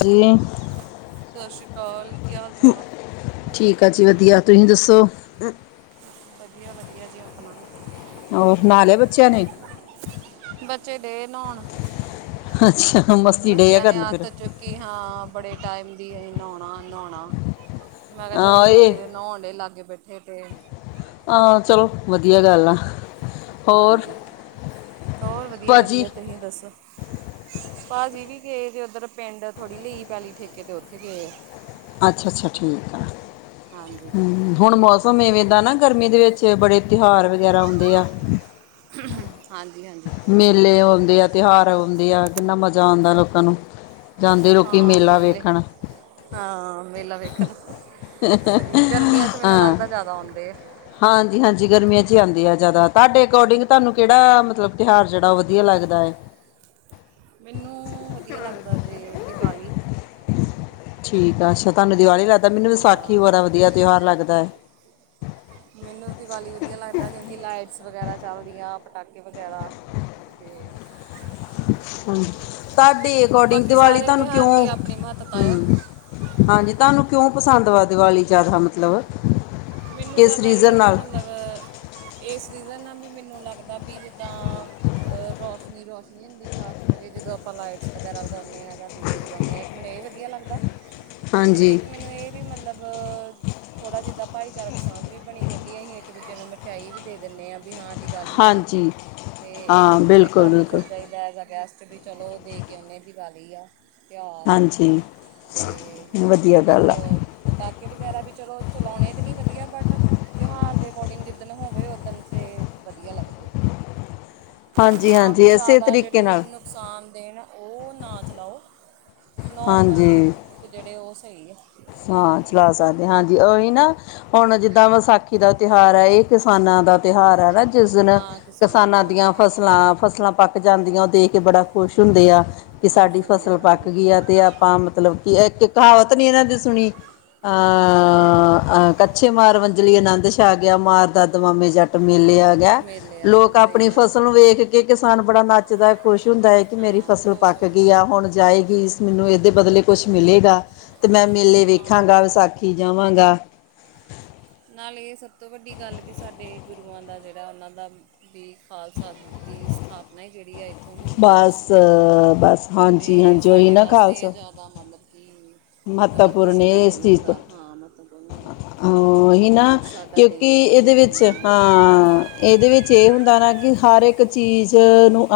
ਜੀ ਸਤਿ ਸ਼੍ਰੀ ਅਕਾਲ ਕੀ ਹਾਲ ਚਾਲ ਆ ਠੀਕ ਆ ਜੀ ਵਧੀਆ। ਤੁਸੀਂ ਦੱਸੋ? ਵਧੀਆ -ਵਧੀਆ ਜੀ ਆਪਣਾ। ਵੀ ਹੋਰ, ਨਾ ਲਿਆ ਬੱਚਿਆਂ ਨੇ। ਬੱਚੇ ਡੇ ਨਉਣ। ਅੱਛਾ, ਮਸਤੀ ਡੇ ਆ ਕਰਨ ਫੇਰ। ਕੀ ਹਾਂ, ਬੜੇ ਟਾਈਮ ਦੀ, ਅਹੀਂ ਨਾਉਣਾ- ਨਾਉਣਾ। ਮੈਂ ਕਿਆ ਚੱਲ ਹਾਂ ਜਿੰਨਾ ਚਿਰ- ਨੋ ਡੇ ਲਾਗੇ ਬੈਠੇ ਤੇ- ਆਂ ਚਲੋ, ਵਧੀਆ ਗੱਲ ਆ। ਹੋਰ ਹਾਂਜੀ- ਹੋਰ ਵਧੀਆ- ਭਾਜੀ ਵਧੀਆ ਤੁਸੀਂ ਦੱਸੋ। ਭਾਅਜੀ ਵੀ ਗਏ ਤੇ ਓਧਰ ਪਿੰਡ ਥੋੜ੍ਹੀ ਲਈ ਪੈਲੀ ਠੇਕੇ ਤੇ ਓਥੇ ਗਏ। ਅੱਛਾ -ਅੱਛਾ ਠੀਕ ਆ। ਹਾਂਜੀ ਹਮ ਹੁਣ ਮੌਸ- ਸਮ ਇਵੇਂ ਦਾ ਨਾ ਗਰਮੀ ਦੇ ਵਿੱਚ, ਬੜੇ ਤਿਉਹਾਰ ਵਗੈਰਾ ਆਉਂਦੇ ਆ। ਹੂੰ, ਹੂੰ ਹਾਂਜੀ ਹਾਂਜੀ ਮੇਲੇ ਆਉਂਦੇ ਆ, ਤਿਉਹਾਰ ਆਉਂਦੇ ਆ। ਕਿੰਨਾ ਮਜ਼ਾ ਆਉਂਦਾ ਲੋਕਾਂ ਨੂੰ। ਜਾਂਦੇ ਲੋਕੀ ਹਾਂ ਮੇਲਾ ਮੇਲੇ ਵੇਖਣ। ਹਾਂ ‌‌ਮੇਲਾ ਵੇਖਣ। ਸਈ ਗਰਮੀਆਂ 'ਚ ਮੈਨੂੰ ਹਾਂ ਲੱਗਦਾ ਜਿਆਦਾ ਆਉਂਦੇ ਆ। ਹਾਂਜੀ ਹਾਂਜੀ ਗਰਮੀਆਂ 'ਚ ਹੀ ਆਂਦੇ ਆ ਜਾਦਾ। -ਤਾਡੇ ਅਕੋਰਡਿੰਗ ਤਾਨੂੰ ਕੇੜਾ ਮਤਲਬ ਤਿਉਹਾਰ ਜੇੜਾ ਉਹ ਵਧੀਆ ਲੱਗਦਾ ਏ। ਮੈਨੂੰ ਵਧੀਆ ਲੱਗਦਾ ਜੇ ਦੀਵਾਲੀ। ਠੀਕ ਆ ਅੱਛਾ, ਤਾਨੂੰ ਦਿਵਾਲੀ ਲੱਗਦਾ ਮੈਨੂੰ ਵਿਸਾਖੀ ਹਾਂ ਬੜਾ ਵਧੀਆ ਤਿਉਹਾਰ ਲੱਗਦਾ ਏ। ਮਿਨੂੰ ਦੀਵਾਲੀ ਵਧੀਆ ਲੱਗਦਾ ਕਿਉਂਕਿ ਲਾਈਟਸ ਵਗੈਰਾ ਚੱਲਦੀਆਂ, ਪਟਾਕੇ ਵਗੈਰਾ। ਤੇ ਹੂੰ -ਤਾਡੇ ਅਕੋਰਡਿੰਗ ਬਾਕੀ ਦੀਵਾਲੀ ਸਾਰੇ ਤਾਨੂੰ ਤਿਉਹਾਰ ਕਿਉਂ ਦੀ ਆਪਣੀ ਮਹੱਤਤਾ ਆ ਹੂੰ ਹਾਂਜੀ ਤਾਨੂੰ ਕਿਉਂ ਪਸੰਦ ਵਾ ਦੀਵਾਲੀ ਜਾਦਾ ਮਤਲਬ। ਮੈਨੂੰ ਕਿਸ ਜਾਦਾ ਰੀਜ਼ਨ ਏ ਵੀ ਨਾਲ ਮਲਬ- ਏਸ ਰੀਜ਼ਨ ਨਾਲ ਵੀ ਮੈਨੂੰ ਲੱਗਦਾ ਵੀ ਜਿੱਦਾਂ- ਐ ਰੋਸ਼ਨੀ ਰੌਸ਼ਨੀ ਹੁੰਦੀ ਚਾਰ ਚੁਫੇਰੇ, ਜਦੋਂ ਆਪਾਂ ਲਾਈਟਸ ਵਗੈਰਾ ਲਗਾਨੇ ਆਂ ਜਾਂ ਦੀਵੇ ਜਗਾਨੇ ਆਂ। ਮੈਨੂੰ ਏ ਵਧੀਆ ਲੱਗਦਾ, ਤੇ ਹਾਂਜੀ ਇੱਕ ਮੈਨੂੰ ਏ ਵੀ ਮਤਲਬ ਥੋੜ੍ਹਾ ਜਿੱਦਾਂ- ਭਾਈਚਾਰਕ ਸਾਂਝ ਵੀ ਬਣੀ ਰੈਂਦੀ ਆ, ਅਹੀਂ ਇੱਕ ਦੂਜੇ ਨੂੰ ਮਿਠਿਆਈ ਵੀ ਦੇ ਦਿੰਦੇ ਆਂ। ਵੀ ਹਾਂ- ਇਹ ਗਲ਼ੀ ਹੈ ਹਾਂਜੀ ਤੇ ਇੱਕ ਹਾਂ ਦੂਜੇ ਦੇ ਬਿਲਕੁਲ ਘਰ ਵੀ ਬਿਲਕੁਲ ਚਲ ਜਾਈ ਦਾ। ਇਜ ਦ ਗੈਸਟ ਵੀ ਚਲੋ ਦੇ ਕੇ ਉਹਨੇ ਦੀਵਾਲੀ ਆ। ਤਿਉਹਾਰ ਹੈ ਹਾਂਜੀ ਤੇ ਵਧੀਆ ਇੱਕ। ਗੱਲ ਆ ਪਟਾਕੇ ਵਗੈਰਾ ਵੀ ਚਲੋ ਚਲਾਉਣੇ ਤਾਂ ਨਹੀਂ ਵਧੀਆ ਬਟ। ਤਿਉਹਾਰ ਦੇ ਅਕੋਰਡਿੰਗ ਜਿੱਦਣ ਹੋਵੇ ਉਦਣ ਤੇ ਵਧੀਆ ਲੱਗਦੇ। ਹਾਂਜੀ ਹਾਂ ਵੀ ਹਾਂਜੀ ਇਸੇ ਜ਼ਿਆਦਾ ਤਰੀਕੇ ਜਿਹੜੇ। ਨਾਲ ਨੁਕਸਾਨ ਦੇਣ ਉਹ ਨਾ ਚਲਾਓ ਨੌਰਮਲ। ਹਾਂਜੀ ਤੇ ਜਿਹੜੇ ਉਹ ਸਹੀ ਆ। ਹਾਂ ਚਲਾ ਸਕਦੇ ਹਾਂ ਹਾਂਜੀ ਉਹੀ ਨਾ ਹੁਣ ਜਿੱਦਾਂ ਵਿਸਾਖੀ ਦਾ। ਤਿਉਹਾਰ ਹੈ। ਇਹ ਕਿਸਾਨਾਂ ਦਾ ਤਿਉਹਾਰ ਹੈ, ਨਾ ਜਿਸ ਦਿਨ ਹਾਂ ਕਿਸਾਨਾਂ ਦਾ ਦੀਆਂ। ਫਸਲਾਂ ਫਸਲਾਂ ਪੱਕ ਜਾਂਦੀਆਂ ਉਹ ਦੇਖ ਕੇ ਬੜਾ ਖੁਸ਼ ਹੁੰਦੇ ਆ। ਕਿ ਖੁਸ਼ ਸਾਡੀ ਹੁੰਦੇ ਆ, ਫਸਲ ਪੱਕ ਹਾਂਜੀ ਗਈ ਆ ਤੇ ਆਪਾਂ ਮਤਲਬ, ਕਿ ਇੱਕ ਕਹਾਵਤ ਨੀ ਇਹਨਾਂ ਦੀ ਸੁਣੀ। ਅ ਅ ਕੱਛੇ ਮਾਰ ਵੰਜਲੀ ਆਨੰਦ ਛਾ ਆ ਗਿਆ। ਮਾਰ ਦਾਦਮਾਮੇ ਜੱਟ। ਜੱਟ ਮੇਲੇ ਹਮ, ਆ ਗਿਆ। ਮੇਲੇ ਆ ਗਿਆ ਲੋਕ ਸਹੀ ਆਪਣੀ ਗੱਲ ਫਸਲ ਨੂੰ ਵੇਖ ਕੇ ਕਿਸਾਨ ਬੜਾ ਨੱਚਦਾ ਹੈ, ਖੁਸ਼ ਹੁੰਦਾ ਹੈ, ਕਿ ਮੇਰੀ ਹਾਂ ਫਸਲ। ਖੁਸ਼ ਪੱਕ ਹੋ ਗਈ ਜਾਂਦੇ ਆ ਹੁਣ ਜਾਏਗੀ। ਮੈਨੂੰ ਇਹਦੇ ਬਦਲੇ ਕੁਛ ਮਿਲੇਗਾ। ਤੇ ਮੈਂ ਮੇਲੇ ਹਾਂ ਵੇਖਾਂਗਾ, ਕਿਉਂਕਿ ਵਿਸਾਖੀ ਜਾਵਾਂਗਾ। ਨਾਲੇ ਇਹ ਸਭ ਤੋਂ ਵੱਡੀ ਗੱਲ ਵੀ ਸਾਡੇ ਗੁਰੂਆਂ ਦਾ ਜਿਹੜਾ ਉਹਨਾਂ ਦਾ। ਵੀ ਖਾਲਸਾ ਦੀ ਸਥਾਪਨਾ ਇਹ ਜਿਹੜੀ ਹੈ ਇਹ। ਬਸ, ਬਸ ਹਾਂਜੀ, ਹਾਂਜੀ ਉਹੀ ਨਾ ਖ਼ਾਲਸਾ। ਦਾ ਮਤਲਬ ਕਿ ਮਤਲਬ ਖੁਸ਼ੀ ਦਾ ਇਹ ਦਿਨ ਹੁੰਦਾ ਹਾਂ। ਮਹੱਤਵਪੂਰਨ ਹੁੰਦਾ ਹੈ। ਹਾਂ ਇਹ ਨਾ ਕਿਉਂਕਿ ਸਾਡੇ ਇਹਦੇ ਵਿੱਚ ਗੁਰੂਆਂ ਨੇ ਹਾਂ। ਇਹਦੇ ਵਿੱਚ ਇਹ ਹੁੰਦਾ ਨਾ ਕਿ ਹਰ ਇੱਕ ਚੀਜ਼ ਨੂੰ।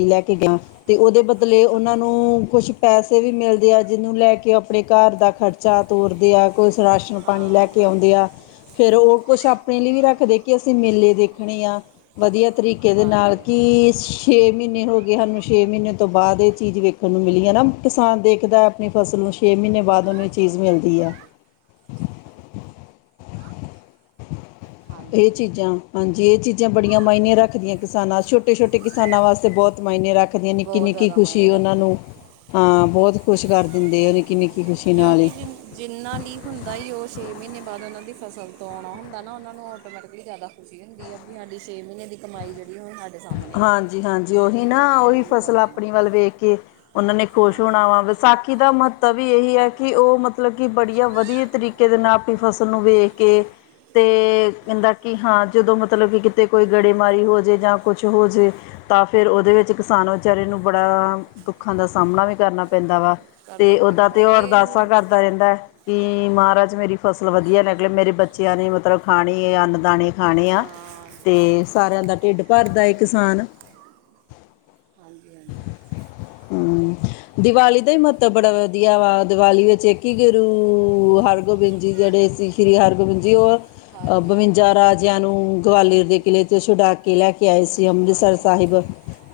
ਲੈ ਕੇ ਗਿਆ। ਤੇ ਉਹਦੇ ਬਦਲੇ ਉਹਨਾਂ ਹਾਂਜੀ ਨੂੰ ਕੁਛ ਪੈਸੇ ਵੀ ਮਿਲਦੇ ਆਂ। ਜਿਹਨੂੰ ਲੈ ਕੇ ਆਪਣੇ ਘਰ ਦਾ ਖਰਚਾ। ਖ਼ਰਚਾ ਤੋਰਦੇ ਆ ਕੁਛ ਰਾਸ਼ਨ ਪਾਣੀ ਲੈ ਹਾਂ ਕੇ ਕਰ ਆਉਂਦੇ ਆ। ਫੇਰ ਉਹ ਕੁਛ ਆਪਣੇ ਲਈ ਵੀ ਰੱਖਦੇ, ਕਿ ਅਸੀਂ ਮੇਲੇ ਦੇਖਣੇ ਆਂ। ਵਧੀਆ ਤਰੀਕੇ ਦੇ ਨਾਲ ਹਾਂਜੀ ਕਿ। ਛੇ ਮਹੀਨੇ ਹੋ ਗਏ ਸਾਨੂੰ, ਛੇ ਮਹੀਨੇ ਤੋਂ ਬਾਅਦ ਇਹ ਚੀਜ਼ ਵੇਖਣ ਨੂੰ ਮਿਲੀ ਹੈ ਨਾ ਕਿਸਾਨ ਦੇਖਦਾ‌ ਆਪਣੀ ਫਸਲ ਨੂੰ, ਛੇ ਮਹੀਨੇ ਬਾਅਦ ਉਹਨੂੰ ਇਹ ਖਾਲਸਾ ਚੀਜ਼ ਨੂੰ ਮਿਲਦੀ ਆ। ਹਾਂਜੀ ਹਾਂਜੀ ਇਹ ਹਾਂਜੀ ਚੀਜ਼ਾਂ, ਹਾਂਜੀ ਇਹ ਚੀਜ਼ਾਂ, ਬੜੀਆਂ ਮਾਇਨੇ ਰੱਖਦੀਆਂ ਕਿਸਾਨਾਂ ਛੋਟੇ ਛੋਟੇ ਕਿਸਾਨਾਂ ਵਾਸਤੇ ਬਹੁਤ ਮਾਇਨੇ ਰੱਖਦਿਆਂ, ਨਿੱਕੀ ਬਹੁਤ ਨਿੱਕੀ ਜ਼ਿਆਦਾ ਮਾਇਨੇ ਖੁਸ਼ੀ ਉਹਨਾਂ ਰੱਖਦਾ ਹੈ। ਨੂੰ ਹਾਂ, ਬਹੁਤ ਖੁਸ਼ ਕਰ ਦਿੰਦੇ ਹਾਂ ਨਿੱਕੀ ਨਿੱਕੀ। ਖੁਸ਼ੀ ਨਾਲ ਕਿਉਂਕਿ ਹੀ ‌ਜਿੰਨਾ, ਜਿੰਨਾ ਵੀਂ ਹੁੰਦਾ ਜੀ, ਉਹ ਛੇ ਮਹੀਨੇ ਬਾਅਦ ਉਹਨਾਂ ਦੀ ਫਸਲ ਤੋਂ ਆਉਣਾ ਹੁੰਦਾ ਨਾ, ਉਹਨਾਂ ਨੂੰ ਆਟੋਮੈਟਿਕਲੀ ਜ਼ਿਆਦਾ ਖੁਸ਼ੀ ਹੁੰਦੀ ਆ ਵੀ, ਸਾਡੀ ਛੇ ਮਹੀਨੇ ਦੀ ਕਮਾਈ ਜਿਹੜੀ ਆ ਉਹ ਸਾਡੀ ਹਾਂਜੀ ਹਾਂਜੀ, ਉਹੀ ਨਾ ਉਹੀ ਇਹਨੂੰ ਫਸਲ ਵਰਤਣਾ ਆਪਣੀ ਵੱਲ ਵੇਖ ਕੇ ਉਹਨਾਂ ਨੇ ਖੁਸ਼ ਹਾਂ ਹੋਣਾ ਵਾ ਵਿਸਾਖੀ ਦਾ ਮਹਤੱਤਾ ਵੀ ਇਹੀ ਹੈ ਕਿ, ਉਹ ਮਤਲਬ ਕਿ ਬੜੀਆ ਵਧੀਆ ਤਰੀਕੇ ਦੇ ਨਾਲ ਆਪਣੀ ਫਸਲ ਨੂੰ ਵੇਖ ਕੇ ਤੇ ਕਹਿੰਦਾ ਕਿ ਹਾਂ ਜਦੋਂ ਮਤਲਬ ਕਿ, ਕਿਤੇ ਕੋਈ ਗੜੇਮਾਰੀ ਹੋ ਜਾਵੇ ਜਾਂ ਕੁਛ ਹੋ ਜਾਵੇ ਤਾਂ ਫਿਰ ਉਹਦੇ ਵਿੱਚ ਕਿਸਾਨ ਵਿਚਾਰੇ ਨੂੰ ਬੜਾ, ਦੁੱਖਾਂ ਦਾ ਸਾਹਮਣਾ ਵੀ ਕਰਨਾ ਪੈਂਦਾ ਵਾ। ਕਰਨਾ ਤੇ ਓਦਾਂ ਪੈਂਦਾ ਤੇ ਉਹ ਇਹ ਹੀ ਅਰਦਾਸਾਂ ਕਰਦਾ ਰਹਿੰਦਾ ਹੈ। ਕਿ ਮਹਾਰਾਜ ਮੇਰੀ ਫਸਲ ਵਧੀਆ ਨਿਕਲੇ, ਮੇਰੇ ਬੱਚਿਆਂ ਨੇ ਮਤਲਬ ਖਾਣੀ ਏ ਅੰਨ ਦਾਣੇ ਖਾਣੇ ਆ ਹਾਂ ਤੇ ਸਾਰਿਆਂ ਦਾ ਢਿੱਡ ਭਰਦਾ ਏ ਕਿਸਾਨ। ਹਾਂਜੀ ਹਾਂਜੀ। ਹੂੰ, ਦੀਵਾਲੀ ਦਾ ਹੀ ਮਹੱਤਵ ਬੜਾ ਵਧੀਆ ਵਾ ਦੀਵਾਲੀ ਵਿੱਚ ਇੱਕ ਕੀ ਗੁਰੂ ਹਰਗੋਬਿੰਦ ਜੀ ਜਿਹੜੇ ਸੀ, ਸ਼੍ਰੀ ਹਰਗੋਬਿੰਦ ਜੀ ਉਹ ਅ ਹਾਂਜੀ ਬਵੰਜਾ ਰਾਜਿਆਂ ਨੂੰ ਗਵਾਲੀਅਰ ਦੇ ਚਲੋ ਕਿਲ੍ਹੇ ਤੇ ਛੁਡਾ ਕੇ ਲੈ ਕੇ ਆਏ। ਸੀ ਅੰਮ੍ਰਿਤਸਰ ਹਾਂਜੀ ਸਾਹਿਬ, ਹਾਂਜੀ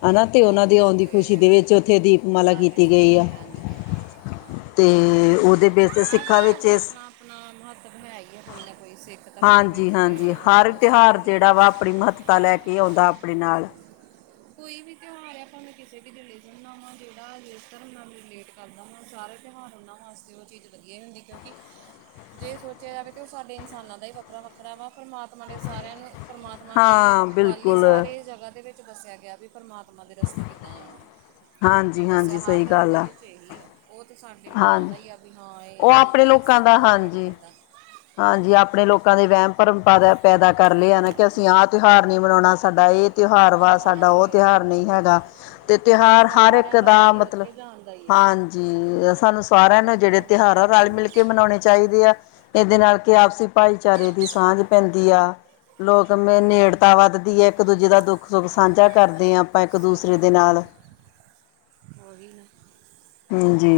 ਹਨਾ ਤੇ ਉਹਨਾਂ ਦੀ ਆਉਂਣ ਦੀ ਖੁਸ਼ੀ ਤੇ ਦੇ ਵਿੱਚ ਉੱਥੇ ਦੀਪਮਾਲਾ ਆਤਿਸ਼ ਕੀਤੀ ਗਈ ਆ। ਬਾਜੀ ਹਾਂਜੀ ਦੀਪਮਾਲ ਤੇ ਹਾਂ ਉਹੀ ਨਾ, ਉਹਦੇ ਬੇਸ ਤੇ ਹਰ ਸਿੱਖਾਂ ਤਿਉਹਾਰ ਵਿੱਚ ਦਾ ਇਸ ਆਪਣਾ ਆਪਣਾ ਮਹੱਤਵ ਹੈ ਹੀ ਹੈ ਕੋਈ ਨਾ ਕੋਈ ਧਰਮ ਦੇ ਵਿੱਚ ਹਾਂਜੀ ਤੇ ਹਾਂਜੀ, ਹਰ ਆਲਮੋਸਟ ਹੈ ਤਿਉਹਾਰ ਹੀ ਜਿਹੜਾ ਹੈ। ਵਾ ਆਪਣੀ ਮਹੱਤਤਾ ਲੈ ਕੇ ਆਉਂਦਾ ਆਪਣੇ ਨਾਲ ਕੋਈ ਵੀ ਤਿਉਹਾਰ ਏ ਭਾਵੇਂ ਕਿਸੇ ਵੀ ਰਿਲੇਜ਼ਨ ਦਾ ਵਾਂ, ਜਿੜਾ ਜਿਸ ਧਰਮ ਨਾਲ ਰਿਲੇਟ ਕਰਦਾ ਵਾਂ, ਹੁਣ ਸਾਰੇ ਤਿਉਹਾਰ ਉਹਨਾਂ ਵਾਸਤੇ ਉਹ ਚੀਜ਼ ਵਧੀਆ ਹੀ ਹੁੰਦੀ, ਕਿਉਂਕਿ ਜੇ ਸੋਚਿਆ ਜਾਵੇ ਤਾਂ ਉਹ ਸਾਡੇ ਇਨਸਾਨਾਂ ਦਾ ਹੀ ਵੱਖਰਾ ਵੱਖਰਾ ਵਾ, ਪਰਮਾ ਮਾਤਮਾ ਨੇ ਸਾਰਿਆਂ ਨੂੰ, ਪਰਮਾਤਮਾ ਨੇ ਹਾਂ ਵਾਲ ਹੀ ਬਿਲਕੁਲ ਸਾਰੇ ਜਗ੍ਹਾ ਦੇ ਵਿੱਚ ਵੱਸਿਆ ਗਿਆ ਵੀ ਪਰਮਾਤ ਤਮਾ ਦੇ ਰਸਤੇ ਕਿੱਦਾਂ ਜਾਣਾ ਵਾਂ, ਹਾਂਜੀ ਦੱਸਿਆ ਹਾਂਜੀ ਹਰ ਸਹੀ ਧਰਮ ਗੱਲ ਦੇ ਆ ਵਿੱਚ ਇਹੀ ਆ ਉਹ ਤੇ ਸਾਡੇ ਲੋਕਾਂ ਦਾ ਹਾਂਜੀ ਹੀ ਹੈ ਵੀ, ਹਾਂ ਉਹ ਇਹ ਆਪਣੇ ਇਸ ਲੋਕਾਂ ਧਰਮ ਦਾ ਨਾਲ ਰਿਲੇਟ ਹਾਂਜੀ ਕਰਦਾ ਹਾਂਜੀ, ਆਪਣੇ ਲੋਕਾਂ ਦੇ ਵਹਿਮ ਭਰਮ ਪੈਦਾ ਪੈਦਾ ਕਰ ਲਏ। [unintelligible] ਕਿ ਅਸੀਂ ਆਹ ਤਿਉਹਾਰ ਨਹੀਂ ਮਨਾਉਣਾ, ਸਾਡਾ ਇਹ ਤਿਉਹਾਰ ਵਾ, ਹਾਂ ਸਾਡਾ ਉਹ ਇਹ ਤੇ ਤਿਉਹਾਰ ਹਾਲ ਨਹੀਂ ਹੀ ਹੈਗਾ। ਤੇ ਆ। ਤਿਉਹਾਰ ਰਸਤਾ ਹਰ ਇੱਕ ਸਾਰਿਆਂ ਦਾ ਉਹੀ ਮਤਲਬ, ਉੱਥੇ ਜਾਣ ਦਾ ਹੀ ਆ ਹਾਂਜੀ ਸਾਨੂੰ ਸਾਰਿਆਂ ਨੂੰ ਜਿਹੜੇ ਤਿਉਹਾਰ ਆ, ਪਰਮਾਤਮਾ ਰਲ ਨਾਲ ਮਿਲ ਕੇ ਮਨਾਉਣੇ ਚਾਹੀਦੇ ਆ। ਇਹਦੇ ਨਾਲ ਕਿ ਆਪਸੀ ਭਾਈਚਾਰੇ ਦੀ ਸਾਂਝ ਪੈਂਦੀ ਆ, ਲੋਕ ਹਾਂਜੀ ਨੇੜਤਾ ਵੱਧਦੀ ਹੈ, ਇੱਕ ਦੂਜੇ ਦਾ ਦੁੱਖ ਸੁੱਖ ਸਾਂਝਾ ਕਰਦੇ ਹਾਂ ਆਪਾਂ ਇੱਕ ਦੂਸਰੇ ਸਾਂਝਾ ਦੇ ਕਰਦੇ ਨਾਲ ਉਹੀ ਨਾ ਹਮ ਜੀ,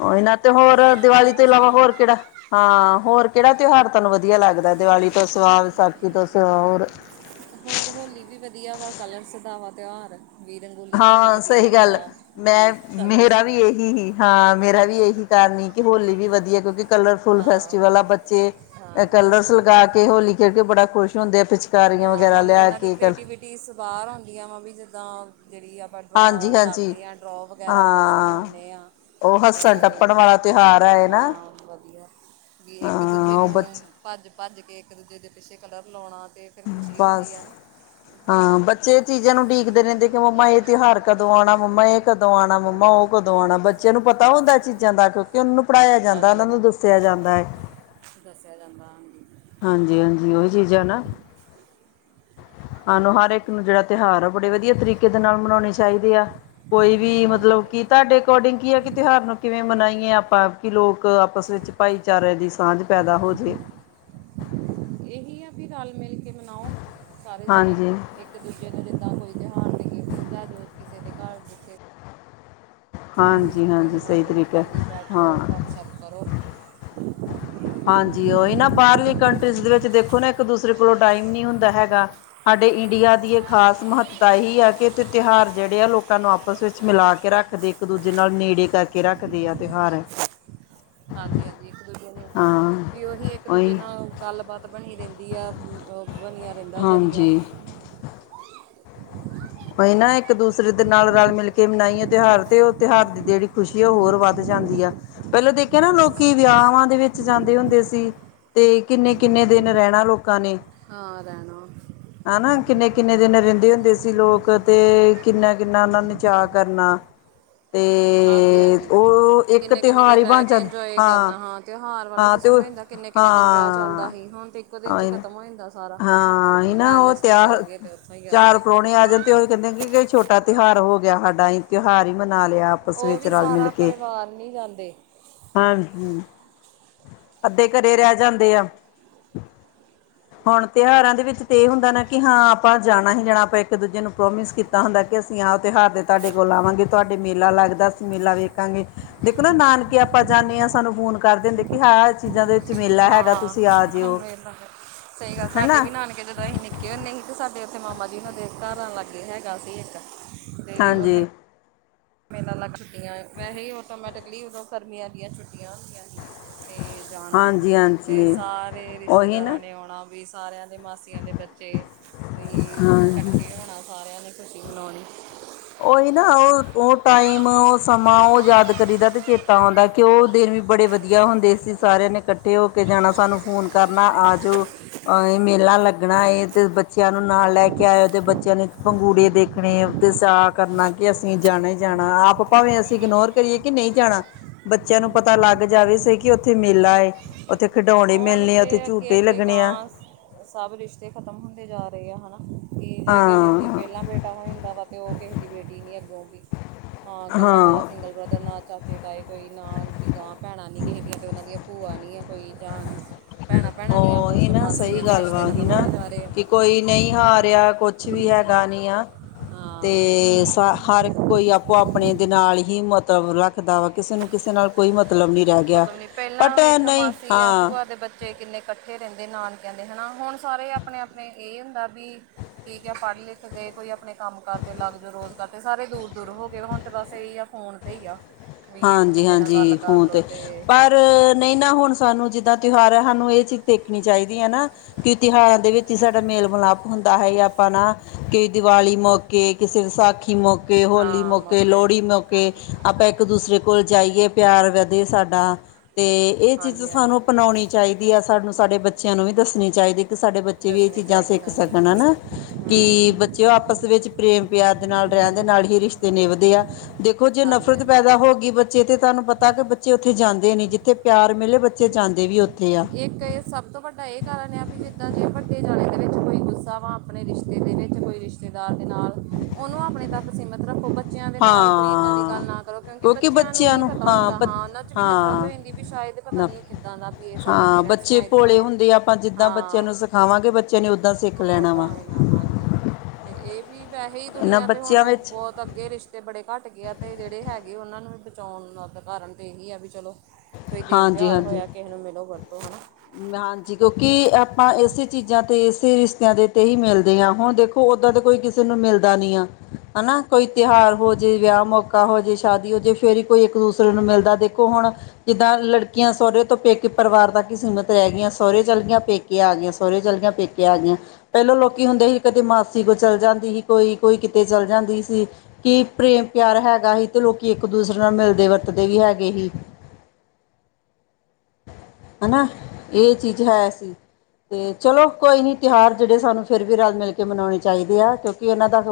ਉਹੀ ਨਾਂ ਤੇ ਹੋਰ ਪਰਮਾਤਮਾ ਦੀਵਾਲੀ ਤੋਂ ਤੇ ਇਲਾਵਾ ਸਾਰਿਆਂ ਹੋਰ ਨੂੰ ਕਿਹੜਾ ਹਾਂ ਹੋਰ ਕਿਹੜਾ ਤਿਉਹਾਰ ਤੁਹਾਨੂੰ ਵਧੀਆ ਲੱਗਦਾ, ਦੀਵਾਲੀ ਤੋਂ ਸਿਵਾ, ਵਿਸਾਖੀ ਤੋਂ ਸਿਵਾ ਹੋਰ ਹੋਰ ਹੋਲੀ ਵੀ ਵਧੀਆ ਵਾ, ਕਲਰਸ ਦਾ ਵਾ ਤਿਉਹਾਰ ਵੀ ਰੰਗੋਲੀ ਕਰਨਾ ਹਾਂ ਵਧੀਆ ਸਹੀ ਗੱਲ ਲੱਗਦਾ, ਮੈਂ ਵੀ ਕਲਰਸ ਮੇਰਾ ਵੀ [unintelligible] ਇਹੀ ਹੀ ਹਾਂ ਮੇਰਾ ਵੀ ਇਹੀ ਕਾਰਨ ਹੀ ਕਿ, ਹੋਲੀ ਵੀ ਵਧੀਆ ਕਿਉਂਕਿ ਕਲਰਫੁਲ ਹਾਂ ਫੈਸਟੀਵਲ ਹੋਲੀ ਆ ਬੱਚੇ, ਹਾਂ ਕਲਰਸ ਕਲਰਫੁਲ ਲਗਾ ਕੇ ਹੋਲੀ ਖੇਦ ਕੇ ਬੜਾ ਖੁਸ਼ ਹੁੰਦੇ ਆ ਪਿਛ ਪਿਚਕਾਰੀਆਂ ਅਹ ਵਗੈਰਾ ਨਾਲੇ ਲਿਆ ਉਹਨਾਂ ਦੀ ਕੇ, ਕਲ [unintelligible] ਬਾਹਰ ਆਉਂਦੀਆਂ ਵਾ ਵੀ, ਜਿੱਦਾਂ ਜਿਹੜੀ ਆਪ ਡਰੋ ਹਾਂਜੀ ਹਾਂਜੀ ਕਰਦੇ ਹਾਂ, ਡਰੋ ਵਗੈਰਾ ਕੁੱਛ ਹਾਂ ਬਣਾਉਂਨੇ ਆਂ। ਉਹ ਤੇ, ਹੱਸਣ ਟੱਪਣ ਵਾਲਾ ਤਿਉਹਾਰ ਹੈ ਨਾ ਹਾਂ ਵਧੀਆ। ਵੀ ਇੱਕ ਹਾਂ ਦੂਜੇ ਉਹ ਨੂੰ, ਬੱਚ ਭੱਜ-ਭੱਜ ਕੇ ਇੱਕ ਦੂਜੇ ਦੇ ਪਿੱਛੇ ਕਲਰ ਲਾਉਣਾ ਤੇ ਫਿਰ ਖੁਸ਼ੀ ਹੁੰਦੀ ਐ ਬਸ ਨਾ। ਹਾਂ, ਬੱਚੇ ਚੀਜ਼ਾਂ ਨੂੰ ਉਡੀਕਦੇ ਰਹਿੰਦੇ ਕਿ ਮੰਮਾ ਇਹ ਤਿਉਹਾਰ ਕਦੋਂ ਆਉਣਾ ਮੰਮਾ ਇਹ ਕਦੋਂ ਆਉਣਾ ਮੰਮਾ ਉਹ ਹਾਂਜੀ ਕਦੋਂ ਆਉਣਾ? ਬੱਚਿਆਂ ਨੂੰ ਪਤਾ ਹੁੰਦਾ ਏ ਚੀਜ਼ਾਂ ਦਾ ਕਿਊ? ਕਿ ਓਨੂੰ ਪੜ੍ਹਾਇਆ ਜਾਂਦਾ ਹਾਂਜੀ ਉਨਾਂ ਨੂੰ ਹਾਂਜੀ ਦੱਸਿਆ ਜਾਂਦਾ ਏ। ਦੱਸਿਆ ਜਾਂਦਾ, ਹਾਂਜੀ। ਹਾਂਜੀ-ਹਾਂਜੀ ਓਈ ਚੀਜ਼ਾਂ ਨਾ। ਹਾਂ ਨੂੰ ਹਰ ਇਕ ਨੂੰ ਜਿਹੜਾ ਤਿਉਹਾਰ ਅ ਬੜੇ ਵਧੀਆ ਤਰੀਕੇ ਦੇ ਨਾਲ ਮਨਾਉਣੇ ਚਾਹੀਦੇ ਆ, ਕੋਈ ਵੀ ਮਤਲਬ ਹਾਂਜੀ ਕਿ ਤੁਹਾਡੇ ਅਕੋਰਡਿੰਗ ਕੀ ਹੈ ਕਿ ਤਿਉਹਾਰ ਨੂੰ ਕਿਵੇਂ ਮਨਾਈਏ ਆਪਾਂ ਕਿ ਲੋਕ ਆਪਸ ਵਿੱਚ ਭਾਈ ਚਾਰੇ ਦੀ ਸਾਂਝ ਪੈਦਾ ਹੋ ਜੇ। ਇਹੀ ਐ ਫਿਰ ਰਲ ਮਿਲ ਕੇ ਮਨਾਓ, ਸਾਰੇ ਜਣੇ ਹਾਂਜੀ ਇੱਕ ਦੂਜੇ ਨੂੰ ਜਿੱਦਾਂ ਕੋਈ ਤਿਉਹਾਰ ਤੇ ਗਿਫਟ ਲੈ ਜਾਓ ਕਿਸੇ ਦੇ ਘਰ ਉੱਥੇ। ਤੁਸੀਂ ਹਾਂਜੀ ਦੂਜੇ ਦੇ ਹਾਂਜੀ ਨਾਲ ਸਹੀ ਤਰੀਕਾ ਨਿਰਧਾਨਗੀ ਬੈਠੋ ਹਾਂ ਗੱਪ-ਸ਼ੱਪ ਕਰੋ। ਹਾਂਜੀ ਓਈਨਾਂ ਬਾਹਰਲੀ ਕੰਟਰੀਜ਼ ਦੇ ਵਿੱਚ ਦੇਖੋ ਨਾ ਇੱਕ-ਦੂਸਰੇ ਕੋਲੋਂ ਟਾਈਮ ਨਹੀਂ ਹੁੰਦਾ ਹੈਗਾ। ਸਾਡੇ ਇੰਡੀਆ ਦੀ ਇਹ ਖਾਸ ਮਹੱਤਤਾ ਇਹੀ ਆ ਕਿ ਏੱਥੇ ਤਿਉਹਾਰ ਜਿਹੜੇ ਆ ਲੋਕਾਂ ਨੂੰ ਆਪਸ ਵਿੱਚ ਮਿਲਾ ਕੇ ਰੱਖ ਇੱਕ-ਦੂਜੇ ਨਾਲ ਨੇੜੇ ਕਰਕੇ ਰੱਖਦੇ ਆ ਤਿਉਹਾਰ। ਹਾਂਜੀ-ਹਾਂਜੀ ਇੱਕ-ਦੂਜੇ ਨੂੰ, ਹਾਂ ਵੀ ਓਹੀ ਇੱਕ-ਦੂਜੇ ਉਹੀ ਨਾਲ ਗੱਲਬਾਤ ਬਣੀ ਰਹਿੰਦੀ ਆ, ਅ ਬਣਿਆ ਰਹਿੰਦਾ ਜ਼ਰੀਆ। ਹਾਂਜੀ ਕੋਈ ਨਾ ਇੱਕ-ਦੂਸਰੇ ਦੇ ਨਾਲ ਰਲ-ਮਿਲ ਕੇ ਮਨਾਈਏ ਤਿਉਹਾਰ ਤੇ ਉੱਥੇ ਹੱਥ ਦੇਵੀ। ਖੁਸ਼ੀਆਂ ਹੋਰ ਵੱਧ ਜਾਂਦੀਆਂ, ਪਹਿਲਾਂ ਦੇਖਿਆ ਨਾ ਲੋਕੀ ਵਿਆਵਾਂ ਦੇ ਵਿੱਚ ਜਾਂਦੇ ਹੁੰਦੇ ਸੀ। ਤੇ ਕਿੰਨੇ-ਕਿੰਨੇ ਦਿਨ ਰਹਿਣਾ ਲੋਕਾਂ ਨੇ। ਹਾਂ, ਰਹਿਣਾ। ਹਾਂ ਨਾ ਕਿੰਨੇ-ਕਿੰਨੇ ਦਿਨ ਰਹਿੰਦੇ ਹੁੰਦੇ ਸੀ। ਤੀ ਲੋਕ ਤੇ ਕਿੰਨਾ-ਕਿੰਨਾ ਉਨ੍ਹਾਂ ਨੇ ਚਾਅ ਕਰਨਾ। ਤੇ ਹਾਂਜੀ-ਹਾਂਜੀ, ਉਹ ਇੱਕ ਕਿੰਨੇ-ਕਿੰਨੇ ਤਿਉਹਾਰ ਦਿਨ ਹੀ ਰਹਿ ਬਣ ਕੇ ਜਾਂਦਾ ਇੰਜੌਏ ਕਰਨਾ ਹਾਂ। ਤਿਉਹਾਰ ਵਾਲਾ ਹਾਂ ਤੇ ਸਿਸਟਮ ਉਹ ਐ ਇੱਦਾਂ ਕਿੰਨੇ-ਕਿੰਨੇ ਦਿਨ ਵਿਆਹ ਚੱਲਦਾ ਹਾਂ ਹੀ ਹੁਣ ਤੇ ਇੱਕੋ ਦਿਨ ਚ ਹੀ ਖ਼ਤਮ ਹੋ ਇੱਦਾਂ ਹਾਂ, ਹੀਣਾ ਓਹ ਤਿਆਰ, ਤੇ ਉੱਥੋਂ ਹੀ ਆ ਗਏ ਚਾਰ ਪਰੋਣੇ ਆ ਜਾਣ। ਤੇ ਓਹੀ ਕਹਿੰਦੇ ਨੇ ਛੋਟਾ ਤਿਉਹਾਰ ਹੋ ਗਿਆ ਸਾਡਾ ਤਿਉਹਾਰ ਹੀ ਮਨਾ ਲਿਆ ਅਪ। ਓਵੀ ਸਾਰਾ ਪਰਿਵਾਰ ਨੀ ਰਹਿੰਦੇ। ਹਾਂਜੀ। ਅੱਧੇ ਘਰੇ ਰਹਿ ਜਾਂਦੇ ਆ। [inaudible] ਹੁਣ ਤਿਉਹਾਰਾਂ ਦੇ ਵਿੱਚ ਤੇ ਇਹ ਹੁੰਦਾ ਨਾ ਕਿ ਹਾਂ ਆਪਾਂ ਜਾਣਾ ਹੀ ਜਾਣਾ ਆਪਾਂ ਇੱਕਦੂਜੇ ਨੂੰ ਪ੍ਰੋਮਿਸ ਕੀਤ। ਤਾਂ ਹੁੰਦਾ ਕਿ ਅਸੀਂ ਆਹ ਤਿਉਹਾਰ ਤੇ ਤੁਹਾਡੇ ਕੋਲ ਆਵਾਂਗੇ ਤੁਹਾਡੇ ਮੇਲਾ ਲੱਗਦਾ ਸੀ ਮੇਲਾ ਵੇਖਾਂਗੇ। ਦੇਖੋ ਨਾ ਨਾਨਕੇ ਆਪਾਂ ਜਾਂਦੇ ਹਾਂ ਸਾਨੂੰ ਫੋਨ ਕਰਦੇ ਹੁੰਦੇ ਕਿ ਹਾਂ ਚੀਜ਼ਾਂ ਦੇ ਮੇਲਾ ਹੈਗਾ ਹਾਂ, ਤੁਸੀਂ ਆ ਜਿਓ ਓਹੀ ਤਾਂ ਸਈ ਗੱਲ ਸਾਡੇ ਹਨਾ ਵੀ ਨਾਨਕੇ ਜਦੋਂ ਅਸੀਂ ਨਿੱਕ ਕਿਊ ਨਹੀਂ ਸੀ? ਸਾਡੇ ਉੱਥੇ ਮਾਮਾ ਜੀ ਉਹਨਾਂ ਦੇ ਘਰਾਂ ਲਾਗੇ ਹੈਗਾ ਸੀ ਇੱਕ। ਤੇ ਉੱਥੇ ਹਾਂਜੀ। ਮੇਲਾ ਲੱਗ ਛੁੱਟੀਆਂ ਏ, ਐਸੇ ਹੀ ਆਟੋਮੈਟਿਕਲੀ ਉਦੋਂ ਗਰਮੀਆਂ ਦੀਆਂ ਛੁੱਟੀਆਂ ਹੁੰਦੀਆਂ ਸੀ। ਤੇ ਜਾਣਾ, ਹਾਂਜੀ ਤੇ ਹਾਂਜੀ ਸਾਰੇ ਉਹੀ ਰਿਸ਼ਤੇਦਾਰਾਂ ਨਾ ਨੇ ਆਉਣਾ ਵੀ ਸਾਰਿਆਂ ਦੇ ਮਾਸ ਤਾਈਆਂ ਦੇ ਬੱਚੇ ਵੀ ਹਾਂਜੀ ਇਕੱਠੇ ਹੋਣਾ ਸਾਰਿਆਂ ਨੇ ਖੁਸ਼ੀ ਮਨਾਉਣੀ। ਓਈ ਨਾ, ਓਹ ਓ ਟਾਈਮ ਓਹ ਸਮਾਂ ਓ ਯਾਦ ਕਰੀਦਾ ਤੇ ਚੇਤਾ ਆਉਂਦਾ। ਓਹ ਦਿਨ ਵੀ ਬੜੇ ਵਧੀਆ ਹੁੰਦੇ ਸੀ ਸਾਰਿਆਂ ਨੇ ਇਕੱਠੇ ਹੋ ਕੇ ਜਾਣਾ ਸਾਨੂੰ ਫੋਨ ਕਰਨਾ ਆ ਜੋ। ਅਹ ਇਹ ਮੇਲਾ ਲੱਗਣਾ ਤੇ ਬਚ ਬੱਚਿਆਂ ਨੂੰ ਨਾਲ ਹਾਂ ਲੈ ਕੇ ਆਇਓ, ਬੱਚਿਆਂ ਨੇ ਪੰਗੂੜੇ ਦੇਖਣੇ ਚਾਅ ਕਰਨਾ ਕਿ ਅਸੀਂ ਜਾਣਾ ਹੀ ਜਾਣਾ, ਆਪ ਭਾਵੇਂ ਅਸੀਂ ਇਗਨੋਰ ਕਰੀਏ ਕਿ ਨਹੀਂ ਜਾਣਾ ਬੱਚਿਆਂ ਨੂੰ ਪਤਾ ਲੱਗ ਜਾਵੇ ਸੀ, ਕਿ ਉੱਥੇ ਮੇਲਾ ਏ ਉੱਥੇ ਖਿਡੋਨ ਹੁਣ ਤੇ ਅੱਗੇ ਅੱਗੇ ਗਾਹ ਸਭ ਰਿਸ਼ਤੇ ਖਤਮ ਹੁੰਦੇ ਜਾ ਰਹੇ ਆ ਹਨਾ, ਕਿ ਜੇ ਕਿਸੇ ਦੀ ਹਾਂ ਪਹਿਲਾਂ ਬੇੇਟਾ ਹੋ ਜਾਂਦਾ ਵਾ ਤੇ ਉਹ ਕਿਸੇ ਦੀ ਬੇਟੀ ਨੀ ਅੱਗੋਂ ਵੀ ਹਾਂ, ਇਕੱਲਾ ਇਕੱਲਾ ਸਿੰਗਲ ਬ੍ਰਦਰ ਨਾ 'ਚ ਚਾਚੇ, ਤਾਏੇ ਤਾਂ ਇਹ ਕੋਈ ਨਾ ਦੀਗਾਂ ਭੈਣਾਂ, ਨਿੱਕੀਆਂ ਨਿੱਕੀਆਂ ਕਿ ਅਤੇ ਉਹਨਾਂ ਦੀਆਂ ਭੂਆ ਨਹੀਂ ਹੈ ਕੋਈ ਜਾਂ ਭੈਣਾਂ ਭੈਣਾਂ ਨਹੀਂ ਆਪਸ ਉਹ 'ਚ ਨਾ ਸਹੀ ਮਾਸੀਆਂ ਦੇ ਗੱਲ ਰਿਸ਼ਤੇ ਵਾ ਹੀ ਖਤਮ ਨਾ, ਹੁੰਦੇ ਜਾ ਰਹੇ ਆ ਕਿ ਕੋਈ ਨਹੀਂ ਹਾਰਿਆ ਕੁਝ ਕੁਛ ਵੀ ਹੈਗਾ ਨਹੀਂ ਆ, ਹਾਂ ਤੇ ਹਰ ਕੋਈ ਆਪੋ ਆਪਣੇ ਦੇ ਨਾਲ ਹੀ ਮਤਲਬ ਰੱਖਦਾ ਵਾ, ਕਿਸੇ ਨੂੰ ਕਿਸੇ ਨਾਲ ਕੋਈ ਮਤਲਬ ਨੀ ਮਤਲਬ ਨਹੀਂ, ਪਹਿਲਾਂ ਦੇਖ ਮਾਸੀ‌ ਜਾਂ ਹਾਂ ਭੂਆ ਦੇ ਬੱਚੇ ਤੇ ਕਿੰਨੇ ਇਕੱਠੇ ਰਹਿੰਦੇ ਨਾਨਕੇ ਦੇ ਹਨਾ, ਹੁਣ ਸਾਰੇ ਆਪਣੇ ਆਪਣੇ ਇਹ ਹੁੰਦਾ ਵੀ ਠੀਕ ਹੈ ਪੜ੍ਹ ਲਿਖ ਗਏ, ਕੋਈ ਆਪਣੇ ਕੰਮ ਕਰਦੇ ਲੱਗ ਜਾ ਰੋਜ਼ ਕਰਦੇ ਸਾਰੇ ਦੂਰ ਦੂਰ ਹੋ ਗਏ, ਹੁਣ ਤਾਂ ਬਸ ਇਹੀ ਆ ਫੋਨ ਸਹੀ ਆ ਵੀ, ਇੱਕ ਹਾਂਜੀ ਦੂਜੇ ਨਾਲ ਗੱਲ ਹਾਂਜੀ ਕਰ ਫੋਨ ਲਓ ਤੇ ਅਤੇ ਪਰ ਨਹੀਂ ਨਾ ਹੁਣ ਸਾਨੂੰ ਜਿੱਦਾਂ ਤਿਉਹਾਰ ਹੈ, ਸਾਨੂੰ ਇਹ ਚੀਜ਼ ਦੇਖਣੀ ਚਾਹੀਦੀ ਹੈ ਨਾ ਕਿ ਤਿਉਹਾਰਾਂ ਦੇ ਵਿੱਚ ਹੀ ਸਾਡਾ ਮੇਲ ਮਿਲਾਪ ਹੁੰਦਾ ਹੈ ਆਪਾਂ ਨਾ ਕਈ ਦੀਵਾਲੀ ਮੌਕੇ, ਕਿਸੇ ਵਿਸਾਖੀ ਮੌਕੇ, ਹੋਲੀ ਮੌਕੇ, ਲੋਹੜੀ ਮੌਕੇ ਕੇ ਆਪਾਂ ਇੱਕ ਦੂਸਰੇ ਕੋਲ ਜਾਈਏ, ਪਿਆਰ ਵਧੇ ਸਾਡਾ ਤੇ ਇਹ ਚੀਜ਼ ਹਾਂਜੀ ਹਾਂਜੀ ਸਾਨੂੰ ਅਪਣਾਉਣੀ ਚਾਹੀਦੀ ਆ, ਸਾਨੂੰ ਸਾਡੇ ਬੱਚਿਆਂ ਨੂੰ ਵੀ ਦੱਸਣੀ ਚਾਹੀਦੀ। ਕਿ ਸਾਡੇ ਬੱਚੇ ਵੀ ਇਹ ਦੱਸਣੀ ਚੀਜ਼ਾਂ ਚਾਹੀਦੀ ਸਿੱਖ ਹਾਂਜੀ ਸਕਣ ਹਨਾ, ਕਿ ਬ ਬੱਚੇ ਹੂੰ ਦੇ ਆਪਸ ਵਿੱਚ ਪ੍ਰੇਮ ਪਿਆਰ ਦੇ ਨਾਲ ਰਹਿਣ ਦੇ ਨਾਲ ਹੀ ਰਿਸ਼ਤੇ ਨਿਭਦੇ ਆ, ਦੇਖੋ ਜੇ ਹਾਂਜੀ ਨਫ਼ਰਤ ਹਾਂਜੀ ਤਾਂ ਹੋ ਗਈ ਬੱਚੇ ਤੇ ਤੁਹਾਨੂੰ ਪਤਾ ਕਿ ਬੱਚੇ ਉੱਥੇ ਜਾਂਦੇ ਨਹੀਂ, ਜਿੱਥੇ ਪਿਆਰ ਮਿਲੇ ਬੱਚੇ ਜਾਂਦੇ ਵੀ ਉੱਥੇ ਆ [inaudible] ਇੱਕ ਇਹ ਸਭ ਤੋਂ ਵੱਡਾ ਇਹ ਕਾਰਨ ਆ ਵੀ ਜਿੱਦਾਂ ਜੇ ਵੱਡੇ ਜਾਣੇ ਦੇ ਵਿੱਚ ਕੋਈ ਗੁੱਸਾ ਵਾ, ਆਪਣੇ ਰਿਸ਼ਤੇ ਦੇ ਵਿੱਚ ਕੋਈ ਰਿਸ਼ਤੇ ਰਿਸ਼ਤੇਦਾਰ ਦੇ ਨਾਲ ਉਹਨੂੰ ਆਪਣੇ ਤੱਕ ਸੀਮਿਤ ਰੱਖੋ, ਬੱਚਿਆਂ ਦੇ ਨਾਲ ਕੋਈ ਇੱਦਾਂ ਦੀ ਹਾਂ ਗੱਲ ਨਾ ਕਰੋ, ਕਿਉਂਕਿ ਬੱਚਿਆਂ ਨੂੰ ਨਹੀਂ ਪਤਾ ਹੁੰਦਾ ਹਾਂ ਉਹਨਾਂ ' ਵੀ ਨਫ਼ਰਤ ਹੋ ਜਾਂਦੀ ਵੀ ਸ਼ਾਇਦ ਪਤਾ ਨਾ ਨਹੀ ਕਿਦਾਂ ਦਾ ਵੀ ਇਹ ਸਾਡੇ ਹਾਂ, ਪੇਰੈਂਟਸ ਬੱਚੇ ਨਾਲ ਇਦਾਂ ਭੋਲੇ ਵਾ ਹੁੰਦੇ ਆ ਆਪਾਂ ਜਿੱਦਾਂ ਬੱਚਿਆਂ ਹਾਂ ਨੂੰ ਸਿਖਾਵਾਂਗੇ ਬੱਚਿਆਂ ਨੇ ਓਦਾਂ ਸਿੱਖ ਲੈਣਾ ਉਦਾਂ ਵਾ। ਹੋਏ ਹਾਂਜੀ ਤੇ ਇਹ ਵੀ ਵੈਹੇੇੇ ਇਹਨਾਂ ਹੀ ਤੇ ਹੁਣ ਬੱਚਿਆਂ ਵਿੱਚ ਬਹੁਤ ਅੱਗੇ ਰਿਸ਼ਤੇ ਬੜੇ ਘੱਟ ਗਏ ਆ ਤੇ ਜਿਹੜੇ ਹੈਗੇ ਉਹਨਾਂ ਨੂੰ ਵੀ ਬਚਾਉਣ ਕਾਰਨ ਤੇ ਇਹੀ ਆ ਵੀ ਚਲੋ ਕੋਈ ਦਿਨ ਹਾਂਜੀ ਤਿਉਹਾਰ ਹਾਂਜੀ ਹੋਇਆ ਕਿਸੇ ਨੂੰ ਮਿਲੋ ਵਰਤੋ ਹਨਾ ਹਾਂਜੀ, ਕਿਉਂਕਿ ਆਪਾਂ ਇਸੇ ਚੀਜ਼ਾਂ ਤੇ ਇਸੇ ਰਿਸ਼ਤਿਆਂ ਦੇ ਤੇ ਹੀ ਮਿਲਦੇ ਹਾਂ, ਹੁਣ ਦੇਖੋ ਓਦਾਂ ਤੇ ਕੋਈ ਕਿਸੇ ਨੂੰ ਮਿਲਦਾ ਨੀ ਆ। ਹਨਾ ਕੋਈ ਤਿਉਹਾਰ ਹੋ ਜੇ, ਵਿਆਹ ਮੌਕਾ ਹੋ ਜੇ, ਸ਼ਾਦੀ ਹੋ ਜੇ, ਫੇਰ ਹੀ ਕੋਈ ਇੱਕ ਦੂਸਰੇ ਨੂੰ ਮਿਲਦਾ ਦੇਖੋ ਹੁਣ ਜਿੱਦਾਂ ਲੜਕੀਆਂ ਸਹੁਰੇ ਤੋਂ ਪੇਕੇ ਪਰਿਵਾਰ ਤਕ ਹੀ ਸੀਮਿਤ ਰਹਿ ਗਈਆਂ ਸਹੁਰੇ ਚਲੇ ਗਈਆਂ, ਪੇਕੇ ਆ ਗਈਆਂ, ਸਹੁਰੇ ਚਲੇ ਗਈਆਂ, ਪੇਕੇ ਆ ਗਈਆਂ। ਪਹਿਲੋਂ ਲੋਕੀ ਹੁੰਦੇ ਸੀ ਕਦੇ ਮਾਸੀ ਕੋ ਚਲ ਜਾਂਦੀ ਸੀ, ਕੋਈ ਕੋਈ ਕਿਤੇ ਚਲ ਜਾਂਦੀ ਸੀ ਕਿ ਪ੍ਰੇਮ ਪਿਆਰ ਹੈਗਾ ਸੀ ਤੇ ਲੋਕੀ ਇੱਕ ਦੂਸਰੇ ਨਾਲ ਮਿਲਦੇ ਵਰਤਦੇ ਵੀ ਹੈਗੇ ਹੀ। ਹਨਾ, ਇਹ ਚੀਜ਼ ਹੈ ਸੀ। ਤੇ ਚਲੋ ਕੋਈ ਨਹੀਂ, ਤਿਉਹਾਰ ਜਿਹੜੇ ਸਾਨੂੰ ਫਿਰ ਵੀ ਰਲ ਮਿਲ ਕੇ ਮਨਾਉਣੇ ਚਾਹੀਦੇ ਆ ਕਿਉਂਕਿ ਇਹਨਾਂ ਦਾ